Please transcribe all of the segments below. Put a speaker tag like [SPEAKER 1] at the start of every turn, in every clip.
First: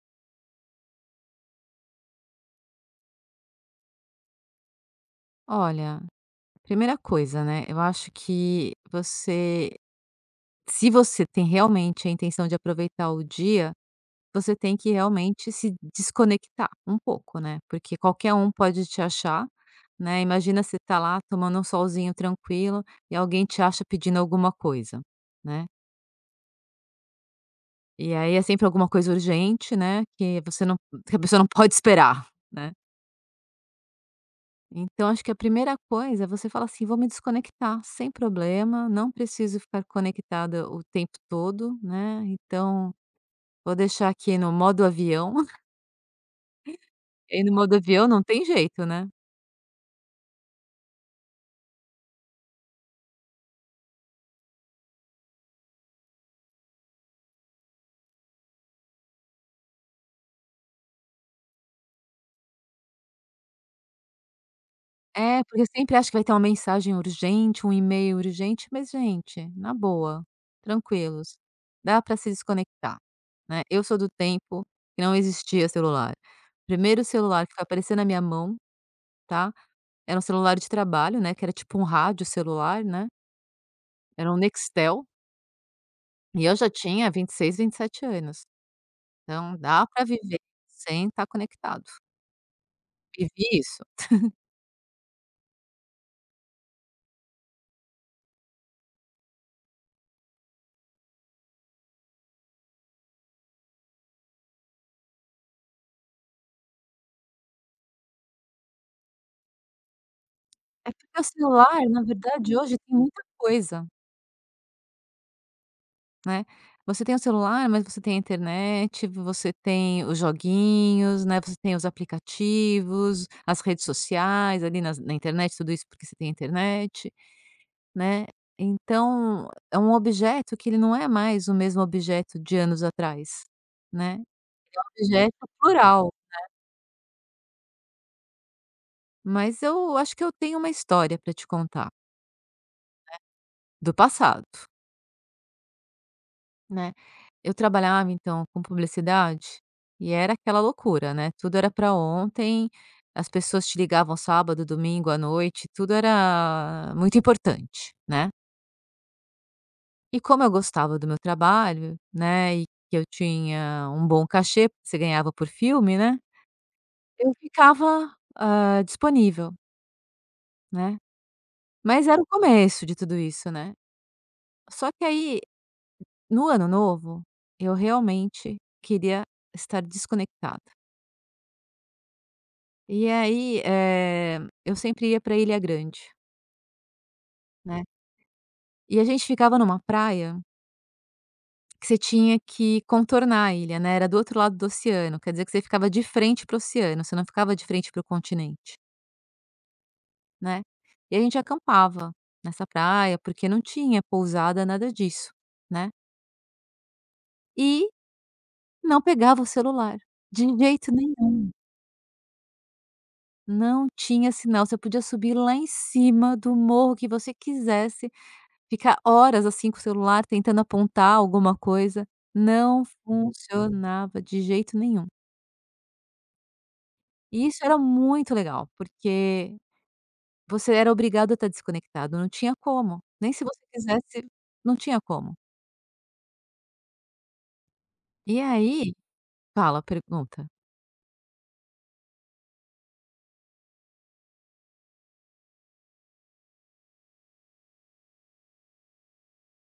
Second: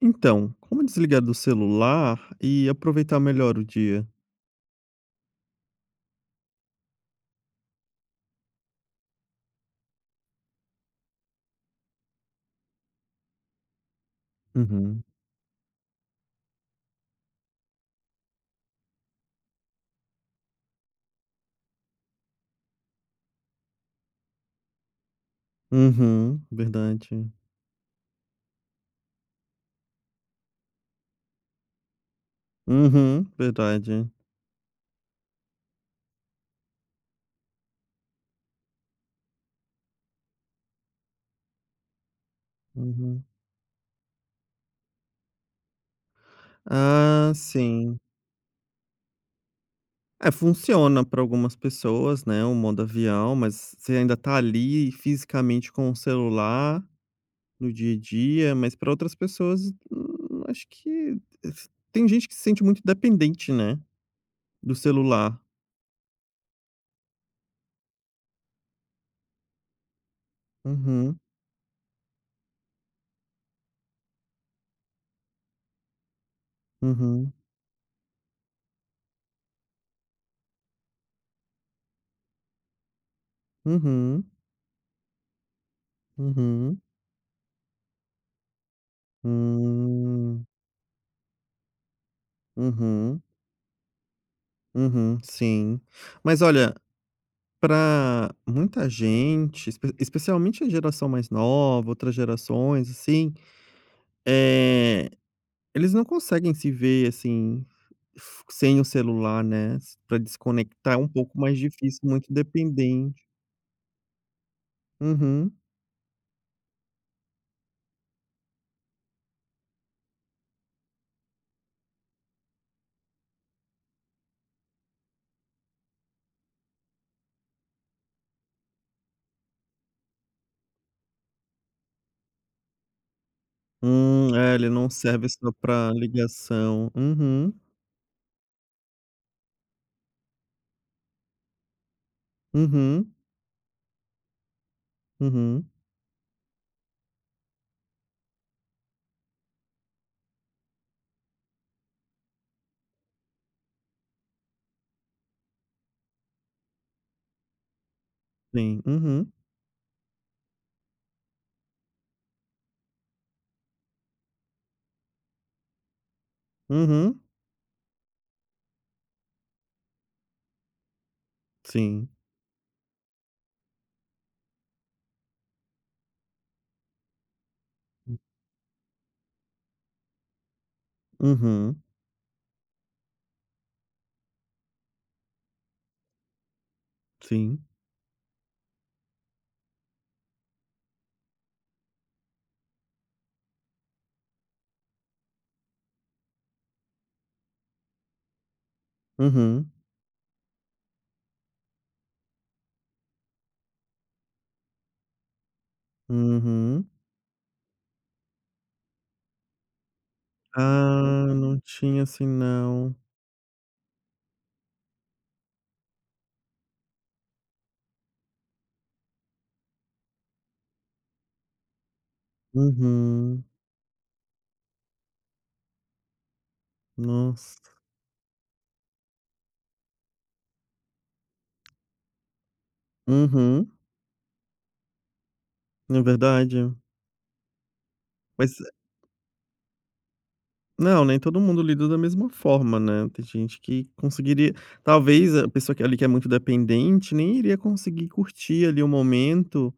[SPEAKER 1] Então, como desligar do celular e aproveitar melhor o dia?
[SPEAKER 2] Olha, primeira coisa, né, eu acho que você se você tem realmente a intenção de aproveitar o dia, você tem que
[SPEAKER 1] Uhum.
[SPEAKER 2] realmente se desconectar um pouco, né, porque qualquer um pode te achar, né, imagina você tá lá tomando um solzinho tranquilo e alguém te acha pedindo alguma coisa, né,
[SPEAKER 1] Uhum, verdade.
[SPEAKER 2] e aí é sempre alguma coisa urgente, né, que a pessoa não pode esperar, né.
[SPEAKER 1] Uhum, verdade.
[SPEAKER 2] Então, acho que a primeira coisa é você falar assim: vou me desconectar sem problema, não preciso ficar conectada o tempo todo, né? Então,
[SPEAKER 1] Uhum.
[SPEAKER 2] vou deixar aqui no modo avião.
[SPEAKER 1] Ah,
[SPEAKER 2] E no modo
[SPEAKER 1] sim.
[SPEAKER 2] avião não tem jeito, né?
[SPEAKER 1] É, funciona para algumas pessoas, né, o modo avião, mas você ainda tá ali fisicamente com o celular no dia a dia, mas para outras pessoas, acho que tem gente que se sente muito dependente, né, do celular.
[SPEAKER 2] É, porque eu sempre acho que vai ter uma mensagem urgente, um e-mail urgente, mas, gente, na boa,
[SPEAKER 1] Uhum,
[SPEAKER 2] tranquilos, dá para se desconectar, né? Eu sou do tempo que não existia celular. O primeiro
[SPEAKER 1] uhum,
[SPEAKER 2] celular que foi aparecer na minha mão, tá? Era um celular de trabalho, né? Que era tipo um rádio celular, né?
[SPEAKER 1] uhum,
[SPEAKER 2] Era um Nextel, e eu já
[SPEAKER 1] uhum.
[SPEAKER 2] tinha vinte e seis, 27 anos. Então dá para viver
[SPEAKER 1] Hum.
[SPEAKER 2] sem estar conectado.
[SPEAKER 1] Uhum,
[SPEAKER 2] Vivi isso.
[SPEAKER 1] uhum, sim. Mas olha, para muita gente, especialmente a geração mais nova, outras gerações, assim, é eles não conseguem se ver, assim, f sem o celular, né, para
[SPEAKER 2] É
[SPEAKER 1] desconectar é um
[SPEAKER 2] porque o
[SPEAKER 1] pouco mais
[SPEAKER 2] celular,
[SPEAKER 1] difícil,
[SPEAKER 2] na
[SPEAKER 1] muito
[SPEAKER 2] verdade, hoje tem muita
[SPEAKER 1] dependente.
[SPEAKER 2] coisa,
[SPEAKER 1] Uhum.
[SPEAKER 2] né. Você tem o celular, mas você tem a internet, você tem os joguinhos, né, você tem os aplicativos, as redes sociais ali nas na internet, tudo isso porque você tem internet, né. Então é um objeto que ele não é mais o mesmo objeto de anos atrás, né.
[SPEAKER 1] É, ele
[SPEAKER 2] É um
[SPEAKER 1] não serve
[SPEAKER 2] objeto
[SPEAKER 1] só para
[SPEAKER 2] plural.
[SPEAKER 1] ligação. Uhum,
[SPEAKER 2] Mas eu acho que eu tenho uma história para te contar,
[SPEAKER 1] uhum,
[SPEAKER 2] do passado,
[SPEAKER 1] uhum,
[SPEAKER 2] né. Eu trabalhava então com publicidade, e era aquela loucura, né, tudo era para ontem, as pessoas te ligavam sábado, domingo à noite, tudo era muito importante, né.
[SPEAKER 1] sim, uhum,
[SPEAKER 2] E como eu gostava do meu trabalho, né, e que eu tinha um bom cachê, porque você ganhava por filme, né,
[SPEAKER 1] uhum,
[SPEAKER 2] eu ficava, disponível, né. Mas
[SPEAKER 1] sim,
[SPEAKER 2] era o começo de tudo isso, né. Só que aí no ano novo, eu realmente queria estar desconectada.
[SPEAKER 1] uhum,
[SPEAKER 2] E aí, eu sempre ia para Ilha Grande,
[SPEAKER 1] sim,
[SPEAKER 2] né. E a gente ficava numa praia que você tinha que contornar a ilha, né, era do outro lado do oceano, quer dizer que você ficava de frente para o oceano, você não ficava de frente para o continente,
[SPEAKER 1] uhum.
[SPEAKER 2] né. E a gente acampava nessa praia, porque não tinha pousada, nada disso, né.
[SPEAKER 1] Uhum.
[SPEAKER 2] E não pegava o celular, de jeito
[SPEAKER 1] Ah,
[SPEAKER 2] nenhum.
[SPEAKER 1] não tinha assim não.
[SPEAKER 2] Não tinha sinal, você podia subir lá em cima do morro que você quisesse, ficar horas, assim, com o celular tentando apontar alguma coisa, não
[SPEAKER 1] Uhum.
[SPEAKER 2] funcionava de jeito nenhum. E isso
[SPEAKER 1] Nossa.
[SPEAKER 2] era muito legal, porque você era obrigado a estar desconectado, não tinha como, nem se você
[SPEAKER 1] Uhum.
[SPEAKER 2] quisesse, não tinha como.
[SPEAKER 1] É verdade.
[SPEAKER 2] E
[SPEAKER 1] Mas
[SPEAKER 2] aí fala, pergunta.
[SPEAKER 1] não, nem todo mundo lida da mesma forma, né. Tem gente que conseguiria talvez a pessoa que ali que é muito dependente nem iria conseguir curtir ali o momento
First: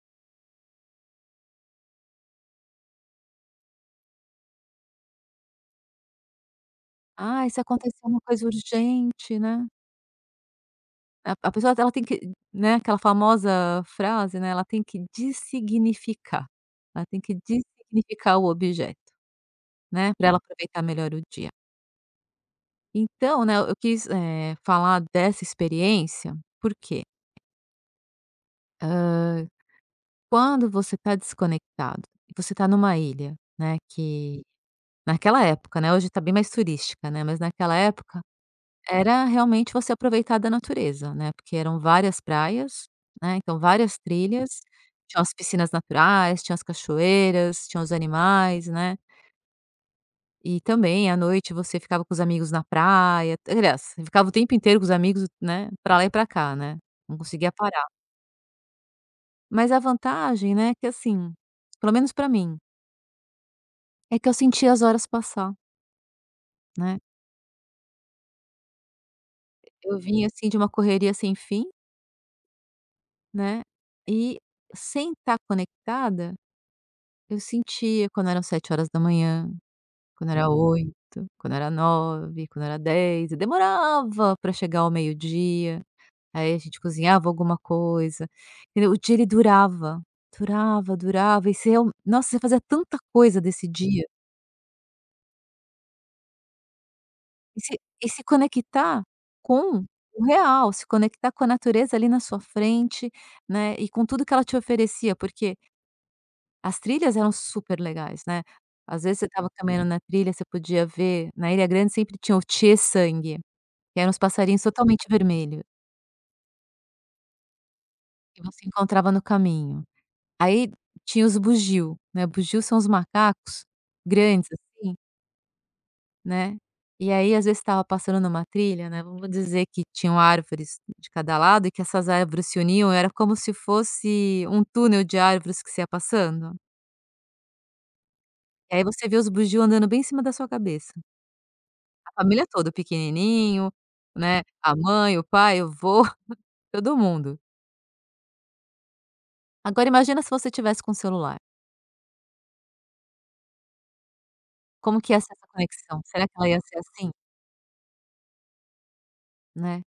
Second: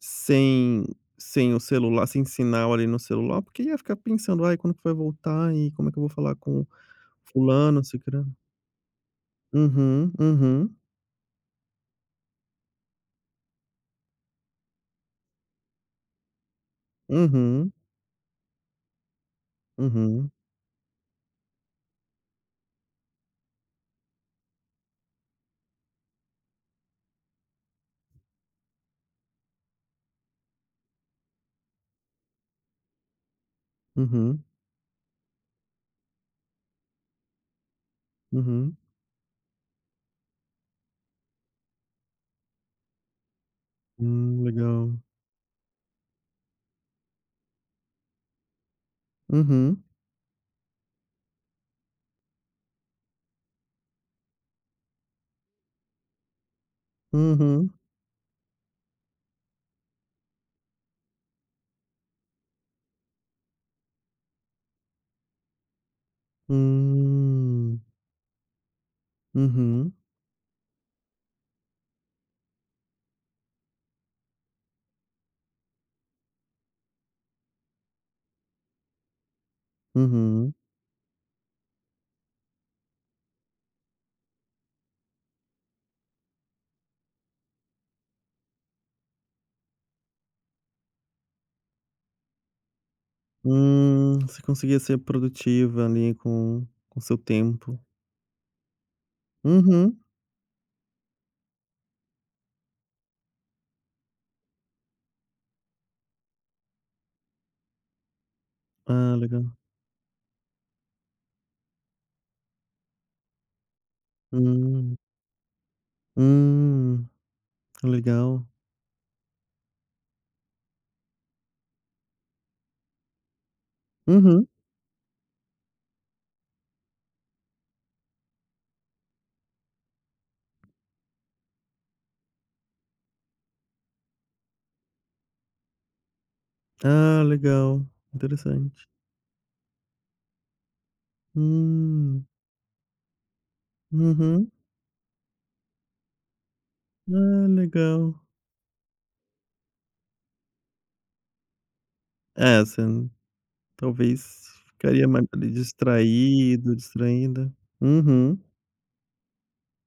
[SPEAKER 1] sem sem o celular, sem sinal ali no celular, porque ia ficar pensando: "Ai, quando que vai voltar e como é que eu vou falar com
[SPEAKER 2] "Ah, se
[SPEAKER 1] fulano,
[SPEAKER 2] acontecer uma
[SPEAKER 1] cicrano".
[SPEAKER 2] coisa urgente, né?"
[SPEAKER 1] Uhum, uhum,
[SPEAKER 2] A pessoa, ela tem que, né, aquela famosa frase, né, ela tem que dessignificar, ela tem que
[SPEAKER 1] uhum,
[SPEAKER 2] dessignificar o objeto, né, para
[SPEAKER 1] uhum,
[SPEAKER 2] ela aproveitar melhor o dia. Então, né, eu quis, falar dessa experiência, porque quê? Quando você está desconectado, você está numa ilha, né, que
[SPEAKER 1] uhum,
[SPEAKER 2] naquela época, né, hoje está bem mais turística, né, mas naquela época
[SPEAKER 1] uhum.
[SPEAKER 2] era realmente você aproveitar da natureza, né, porque eram várias praias, né, então várias trilhas,
[SPEAKER 1] Legal.
[SPEAKER 2] tinham as piscinas naturais, tinha as cachoeiras, tinha os animais, né,
[SPEAKER 1] Uhum,
[SPEAKER 2] e também à noite você ficava com os amigos na praia, aliás, você ficava o tempo inteiro com os amigos, né, pra lá e pra cá, né, não conseguia
[SPEAKER 1] uhum,
[SPEAKER 2] parar. Mas a vantagem, né, que assim, pelo menos pra mim, é que eu sentia as horas passar, né,
[SPEAKER 1] hum, uhum,
[SPEAKER 2] eu vinha assim de uma correria sem fim, né, e sem estar conectada. Eu sentia quando eram 7 horas da manhã, quando era
[SPEAKER 1] uhum,
[SPEAKER 2] 8, quando era nove, quando era 10, e demorava para chegar ao meio-dia, aí a gente cozinhava alguma coisa, entendeu. O dia ele durava, durava, durava, e você real nossa, você fazia tanta coisa desse dia,
[SPEAKER 1] você conseguia ser produtiva ali com seu
[SPEAKER 2] e se
[SPEAKER 1] tempo.
[SPEAKER 2] e se conectar com
[SPEAKER 1] Uhum.
[SPEAKER 2] o real, se conectar com a natureza ali na sua frente, né, e com tudo que ela te oferecia, porque as trilhas eram super legais, né. Às
[SPEAKER 1] Ah,
[SPEAKER 2] vezes você estava
[SPEAKER 1] legal.
[SPEAKER 2] caminhando na trilha, você podia ver, na Ilha Grande sempre tinha o tchê-sangue, que eram os passarinhos
[SPEAKER 1] Hum,
[SPEAKER 2] totalmente vermelhos
[SPEAKER 1] hum,
[SPEAKER 2] que
[SPEAKER 1] legal.
[SPEAKER 2] você encontrava no caminho. Aí tinha os bugio, né, bugio são os macacos
[SPEAKER 1] Uhum.
[SPEAKER 2] grandes, assim, né. E aí às vezes estava passando numa trilha, né, vamos dizer que tinham árvores de cada lado e que essas árvores se uniam, era como se fosse um túnel de árvores que você ia passando.
[SPEAKER 1] Ah, legal,
[SPEAKER 2] E aí
[SPEAKER 1] interessante.
[SPEAKER 2] você vê os bugio andando bem em cima da sua cabeça.
[SPEAKER 1] Hum,
[SPEAKER 2] Família toda, o pequenininho, né,
[SPEAKER 1] uhum.
[SPEAKER 2] a mãe, o pai, o vô, todo mundo.
[SPEAKER 1] Ah, legal.
[SPEAKER 2] Agora imagina se você tivesse com o celular,
[SPEAKER 1] É, você talvez
[SPEAKER 2] como
[SPEAKER 1] ficaria
[SPEAKER 2] que ia
[SPEAKER 1] mais
[SPEAKER 2] ser essa
[SPEAKER 1] ali
[SPEAKER 2] conexão? Será que ela ia
[SPEAKER 1] distraído,
[SPEAKER 2] ser assim,
[SPEAKER 1] distraída. Uhum,
[SPEAKER 2] né?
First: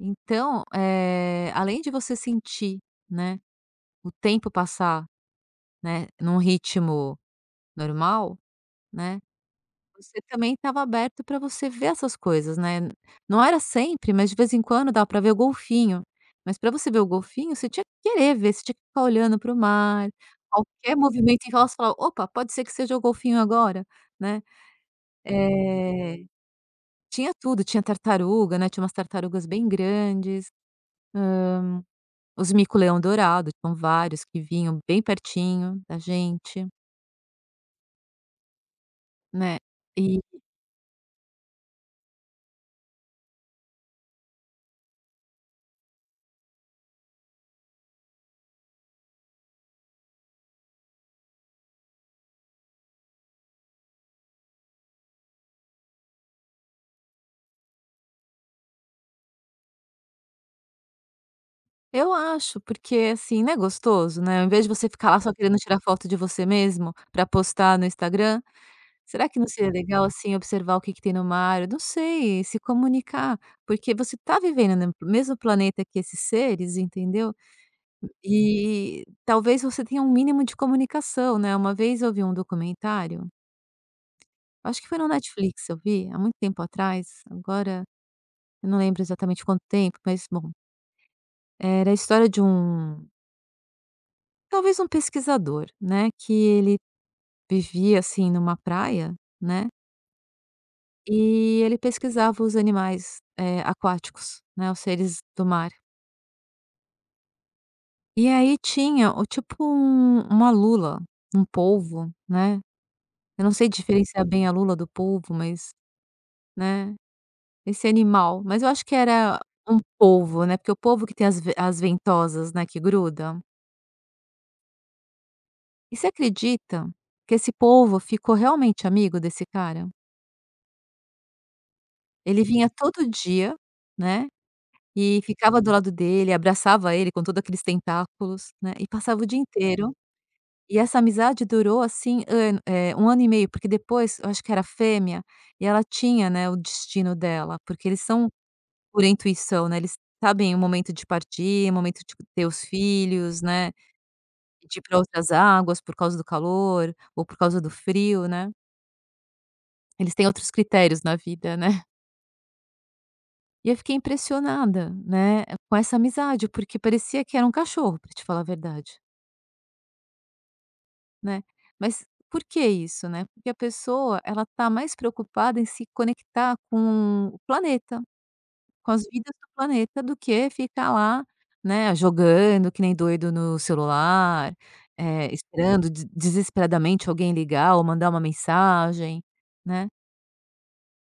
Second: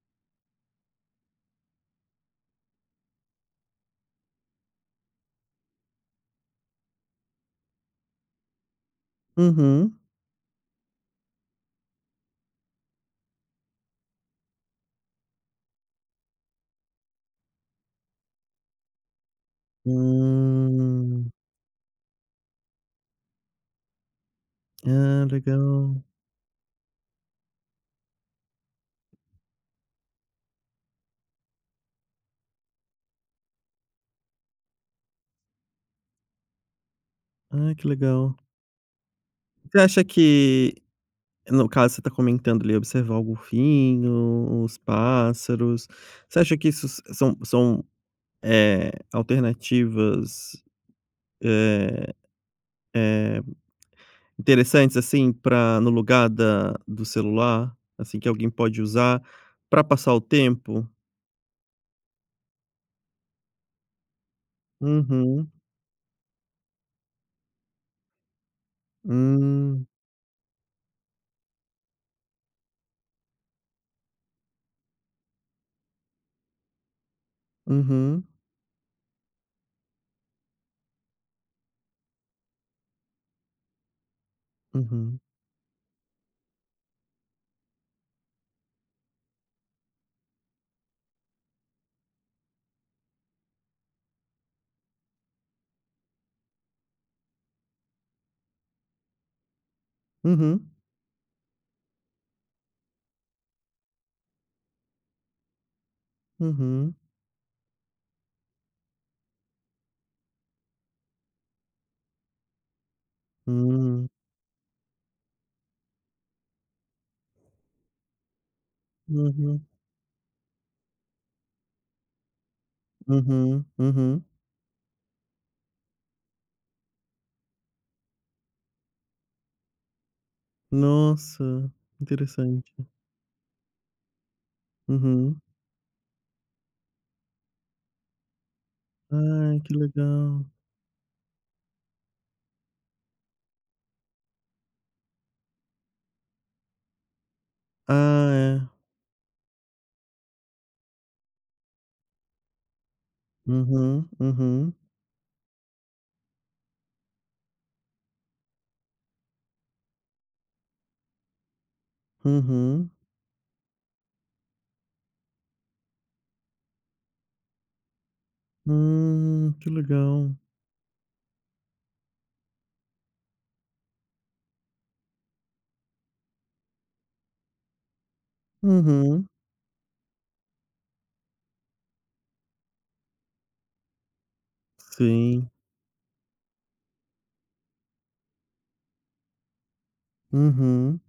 [SPEAKER 2] Então, além de você sentir, né, o tempo passar, né, num ritmo normal, né.
[SPEAKER 1] uhum.
[SPEAKER 2] Você também estava aberto para você ver essas coisas, né. Não era sempre, mas de vez em quando dava para ver o golfinho, mas para você ver o golfinho, você tinha que querer ver, você tinha que ficar olhando para o mar, qualquer
[SPEAKER 1] Hum.
[SPEAKER 2] movimento em rocha, falava: "Opa, pode ser que seja o golfinho agora", né.
[SPEAKER 1] Ah, legal.
[SPEAKER 2] Eh, Tinha tudo, tinha tartaruga, né, tinha umas tartarugas bem grandes, os mico-leão dourado, tinham vários que vinham bem pertinho da gente,
[SPEAKER 1] Ah, que legal.
[SPEAKER 2] né.
[SPEAKER 1] Você acha que, no caso você está comentando ali, observar o golfinho, os pássaros, você acha que isso são, alternativas, eh eh, interessantes, assim, para no lugar da do celular, assim, que alguém pode usar para passar o tempo?
[SPEAKER 2] Eu acho, porque, assim, não é gostoso, né, ao invés de você ficar lá só
[SPEAKER 1] Uhum.
[SPEAKER 2] querendo tirar foto de você mesmo pra postar no Instagram, será que não seria
[SPEAKER 1] Hum.
[SPEAKER 2] legal, assim, observar o que que tem no mar? Eu não sei, se comunicar, porque você tá vivendo no mesmo planeta que esses seres, entendeu,
[SPEAKER 1] Uhum.
[SPEAKER 2] e talvez você tenha um mínimo de comunicação, né. Uma vez eu vi um documentário, acho que foi no
[SPEAKER 1] Uhum.
[SPEAKER 2] Netflix eu vi, há muito tempo atrás, agora eu não lembro exatamente quanto tempo, mas bom, era a história de um talvez um pesquisador, né, que ele vivia, assim, numa praia, né,
[SPEAKER 1] Uhum.
[SPEAKER 2] e ele pesquisava os animais, aquáticos, né, os seres do mar.
[SPEAKER 1] Uhum.
[SPEAKER 2] E aí tinha o tipo uma lula, um polvo, né, eu não sei
[SPEAKER 1] Hum.
[SPEAKER 2] diferenciar bem a lula do polvo, mas, né, esse animal, mas eu acho que era
[SPEAKER 1] Uhum.
[SPEAKER 2] um polvo, né, porque o polvo que tem as ventosas, né, que grudam.
[SPEAKER 1] Uhum. Uhum.
[SPEAKER 2] E você acredita que esse polvo ficou realmente amigo desse cara?
[SPEAKER 1] Nossa,
[SPEAKER 2] Ele vinha
[SPEAKER 1] interessante.
[SPEAKER 2] todo dia, né, e
[SPEAKER 1] Uhum.
[SPEAKER 2] ficava do lado dele, abraçava ele com todos aqueles tentáculos, né, e passava o dia
[SPEAKER 1] Ai, que
[SPEAKER 2] inteiro.
[SPEAKER 1] legal.
[SPEAKER 2] E essa amizade durou, assim, um ano e meio, porque depois eu acho que era fêmea, e ela tinha, né, o destino dela, porque eles
[SPEAKER 1] Ah,
[SPEAKER 2] são
[SPEAKER 1] é.
[SPEAKER 2] por intuição, né, eles sabem o momento de partir, o momento de ter os filhos, né,
[SPEAKER 1] Uhum, uhum,
[SPEAKER 2] de ir pra outras águas por causa do calor ou por causa do frio, né. Eles têm outros critérios na vida, né.
[SPEAKER 1] uhum.
[SPEAKER 2] E eu fiquei impressionada, né, com essa amizade, porque parecia que era um cachorro, para te falar a verdade,
[SPEAKER 1] Que legal.
[SPEAKER 2] né. Mas por que isso, né? Porque a pessoa, ela tá mais preocupada em se conectar com o planeta, com as
[SPEAKER 1] Uhum.
[SPEAKER 2] vidas do planeta, do que ficar lá, né, jogando que nem doido no celular,
[SPEAKER 1] Sim.
[SPEAKER 2] esperando de desesperadamente alguém ligar ou mandar uma mensagem, né.
[SPEAKER 1] Uhum.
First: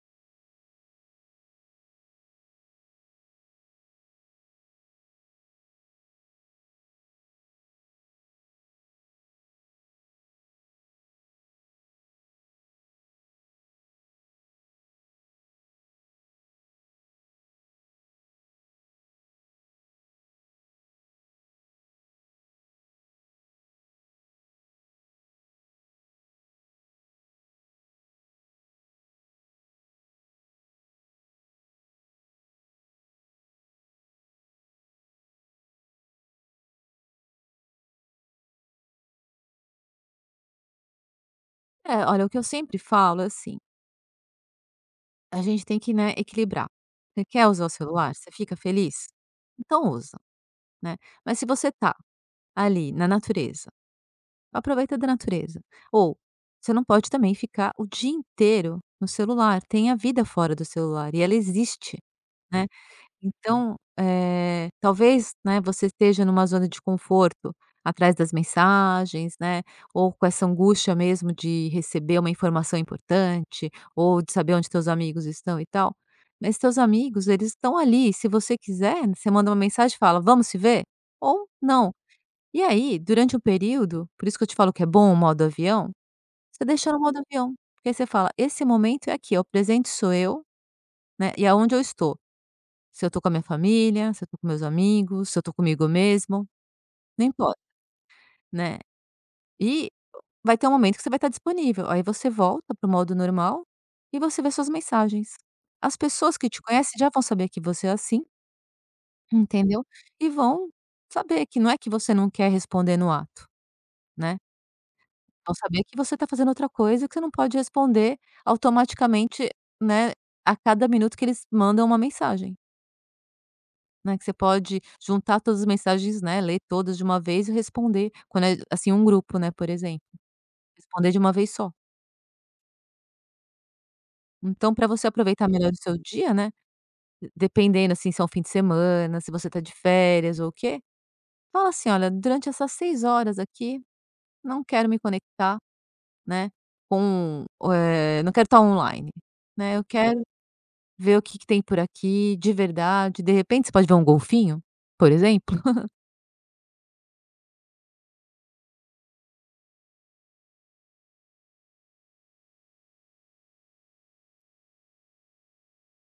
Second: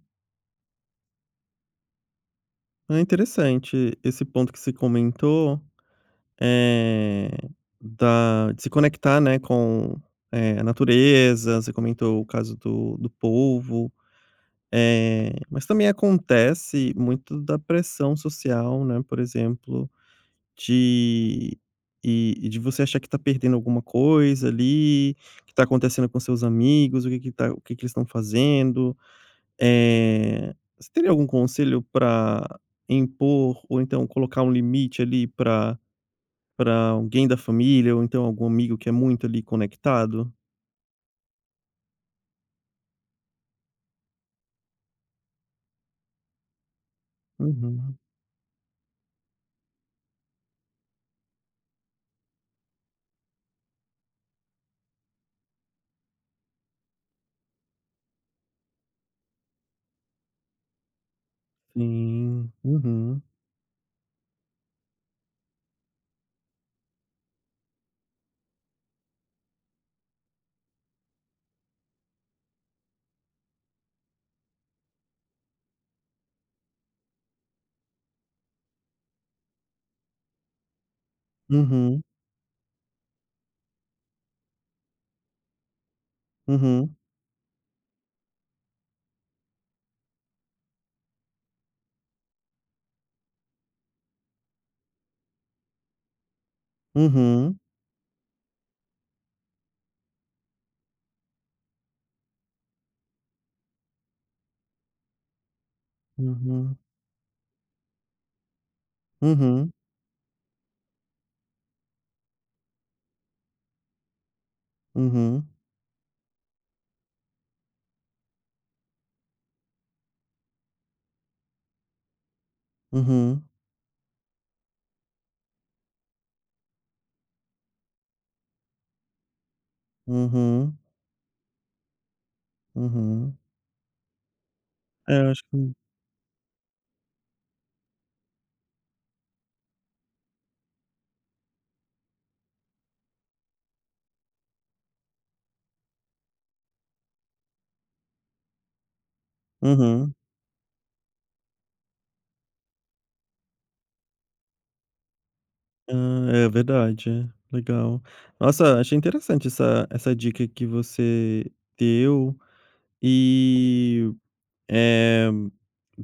[SPEAKER 1] É interessante esse ponto que se comentou, é da de se conectar, né, com, a natureza, você comentou o caso do polvo, mas também acontece muito da pressão social, né, por exemplo De e de você achar que tá perdendo alguma coisa ali, que tá acontecendo com seus amigos, o que que eles estão fazendo. Você teria algum conselho para impor ou então colocar um limite ali para alguém da família ou então algum amigo que é muito ali conectado?
[SPEAKER 2] É, olha, o que eu sempre falo é assim. A gente tem que, né, equilibrar. Você quer usar o
[SPEAKER 1] Uhum,
[SPEAKER 2] celular? Você fica feliz? Então usa, né. Mas se você tá ali na natureza, aproveita da natureza. Ou você não pode também ficar o dia inteiro no celular, tem a vida fora do celular e ela existe,
[SPEAKER 1] sim.
[SPEAKER 2] né.
[SPEAKER 1] Uhum.
[SPEAKER 2] Então, talvez, né, você esteja numa zona de conforto, atrás das mensagens, né, ou com essa angústia mesmo de receber uma informação importante, ou de saber onde teus amigos estão e tal, mas teus amigos, eles estão ali, se você quiser, você manda uma mensagem e fala: "Vamos se ver?" Ou não.
[SPEAKER 1] Uhum.
[SPEAKER 2] E aí, durante um período, por isso que eu te falo que é bom o modo avião, você deixa
[SPEAKER 1] Uhum.
[SPEAKER 2] no modo avião, porque aí você fala: "Esse momento é aqui, ó, o presente sou eu, né, e aonde eu estou". Se eu tô com a minha família, se eu tô com meus amigos, se eu tô comigo mesmo, não
[SPEAKER 1] Uhum.
[SPEAKER 2] importa, né. E vai ter um momento que você vai estar disponível, aí você volta pro modo normal e você vê suas mensagens. As pessoas que te
[SPEAKER 1] Uhum.
[SPEAKER 2] conhecem já vão saber que você é assim,
[SPEAKER 1] Uhum.
[SPEAKER 2] entendeu, e vão saber que não é que você não quer responder no ato, né,
[SPEAKER 1] Uhum.
[SPEAKER 2] vão saber que você tá fazendo outra coisa, que você não pode responder automaticamente, né, a cada minuto que eles mandam uma mensagem.
[SPEAKER 1] Uhum.
[SPEAKER 2] Né, que você pode juntar todas as mensagens, né, ler todas de uma vez e responder, quando é, assim, um grupo, né, por exemplo,
[SPEAKER 1] Uhum.
[SPEAKER 2] responder de uma vez só.
[SPEAKER 1] Uhum.
[SPEAKER 2] Então para você
[SPEAKER 1] É, eu acho
[SPEAKER 2] aproveitar
[SPEAKER 1] que
[SPEAKER 2] melhor o seu dia, né, dependendo, assim, se é um fim de semana, se você tá de férias ou o quê, fala assim: "Olha, durante essas 6 horas aqui, não quero me conectar, né, com, não quero estar online, né, eu
[SPEAKER 1] Uhum.
[SPEAKER 2] quero ver o que que tem por aqui de verdade", de repente você pode ver um golfinho, por exemplo.
[SPEAKER 1] Ah, é verdade, é. Legal. Nossa, achei interessante essa dica que você deu e, eh,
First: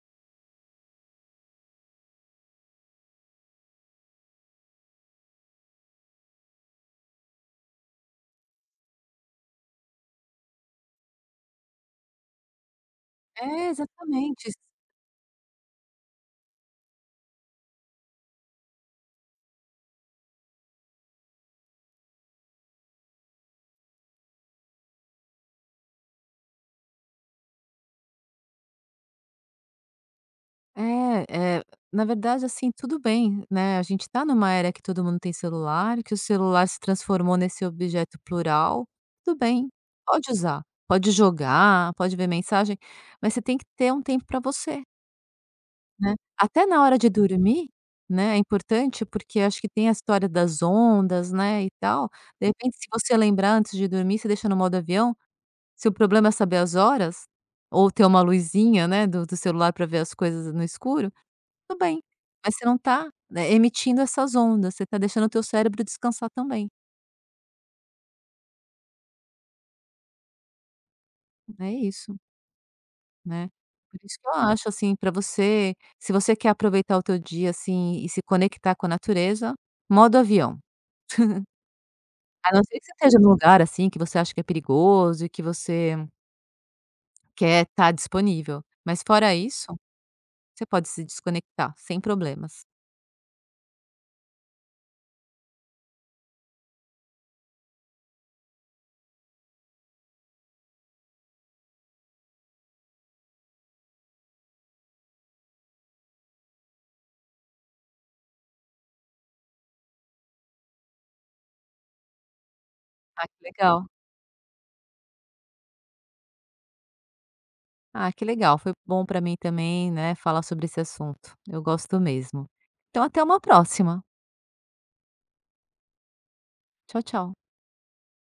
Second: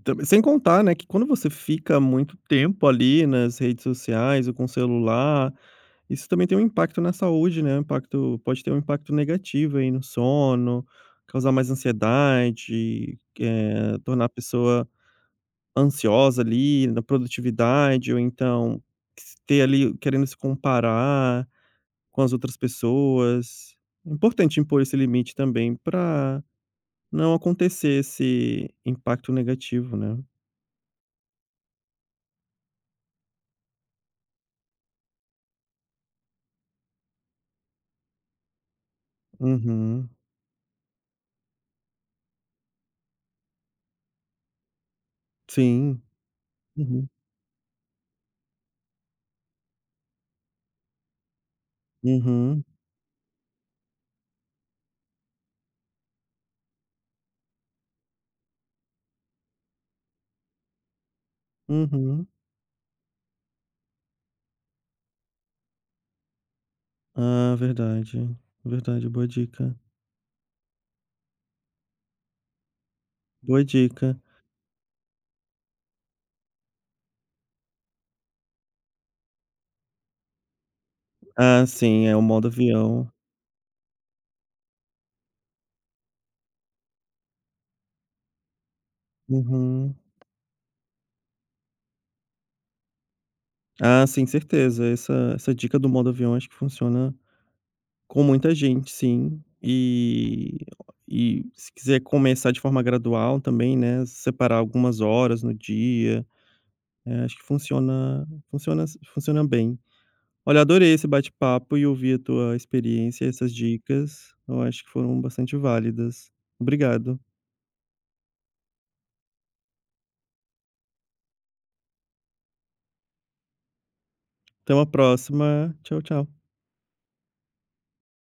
[SPEAKER 1] tam sem contar, né, que quando você fica muito tempo ali nas redes sociais ou com o celular, isso também tem um impacto na saúde, né, um impacto pode ter um impacto negativo aí no sono, causar mais ansiedade,
[SPEAKER 2] É,
[SPEAKER 1] tornar a
[SPEAKER 2] exatamente.
[SPEAKER 1] pessoa ansiosa ali na produtividade ou então s ter ali querendo se comparar com as outras pessoas. É importante impor esse limite também para não acontecer esse impacto negativo, né.
[SPEAKER 2] É, é na verdade, assim, tudo bem, né, a gente tá numa era que todo mundo tem celular, que o celular se transformou nesse objeto plural, tudo bem,
[SPEAKER 1] Uhum.
[SPEAKER 2] pode usar, pode jogar, pode ver mensagem, mas você tem que ter um tempo para você,
[SPEAKER 1] Sim.
[SPEAKER 2] né. Até na hora de
[SPEAKER 1] Uhum.
[SPEAKER 2] dormir, né, é importante, porque acho que tem a história das ondas, né, e tal. De
[SPEAKER 1] Uhum.
[SPEAKER 2] repente, se você lembrar antes de dormir, você deixa no modo avião, se o problema é saber as horas, ou ter uma luzinha, né, do celular para ver as coisas no escuro, tudo bem,
[SPEAKER 1] Uhum.
[SPEAKER 2] mas você não tá, né, emitindo essas ondas, você está deixando o teu cérebro descansar também,
[SPEAKER 1] Ah, verdade. Verdade, boa dica.
[SPEAKER 2] é isso, né.
[SPEAKER 1] Boa
[SPEAKER 2] Por isso
[SPEAKER 1] dica.
[SPEAKER 2] que eu acho, assim, para você se você quer aproveitar o teu dia, assim, e se conectar com a natureza, modo avião.
[SPEAKER 1] Ah, sim, é o modo
[SPEAKER 2] A não ser que você
[SPEAKER 1] avião.
[SPEAKER 2] esteja num lugar, assim, que você acha que é perigoso e que você quer estar disponível, mas fora isso,
[SPEAKER 1] Uhum.
[SPEAKER 2] você pode se desconectar sem problemas.
[SPEAKER 1] Ah, sim, certeza. Essa dica do modo avião acho que funciona com muita gente, sim. E se quiser começar de forma gradual também, né, separar algumas horas no dia, acho que funciona funciona funciona bem. Olha, adorei esse bate-papo e ouvir a tua experiência
[SPEAKER 2] Ah, que
[SPEAKER 1] essas
[SPEAKER 2] legal.
[SPEAKER 1] dicas, eu acho que foram bastante válidas. Obrigado.
[SPEAKER 2] Ah, que legal, foi bom para mim também, né, falar sobre esse assunto, eu gosto mesmo. Então até uma próxima.
[SPEAKER 1] Até uma próxima. Tchau, tchau.
[SPEAKER 2] Tchau, tchau.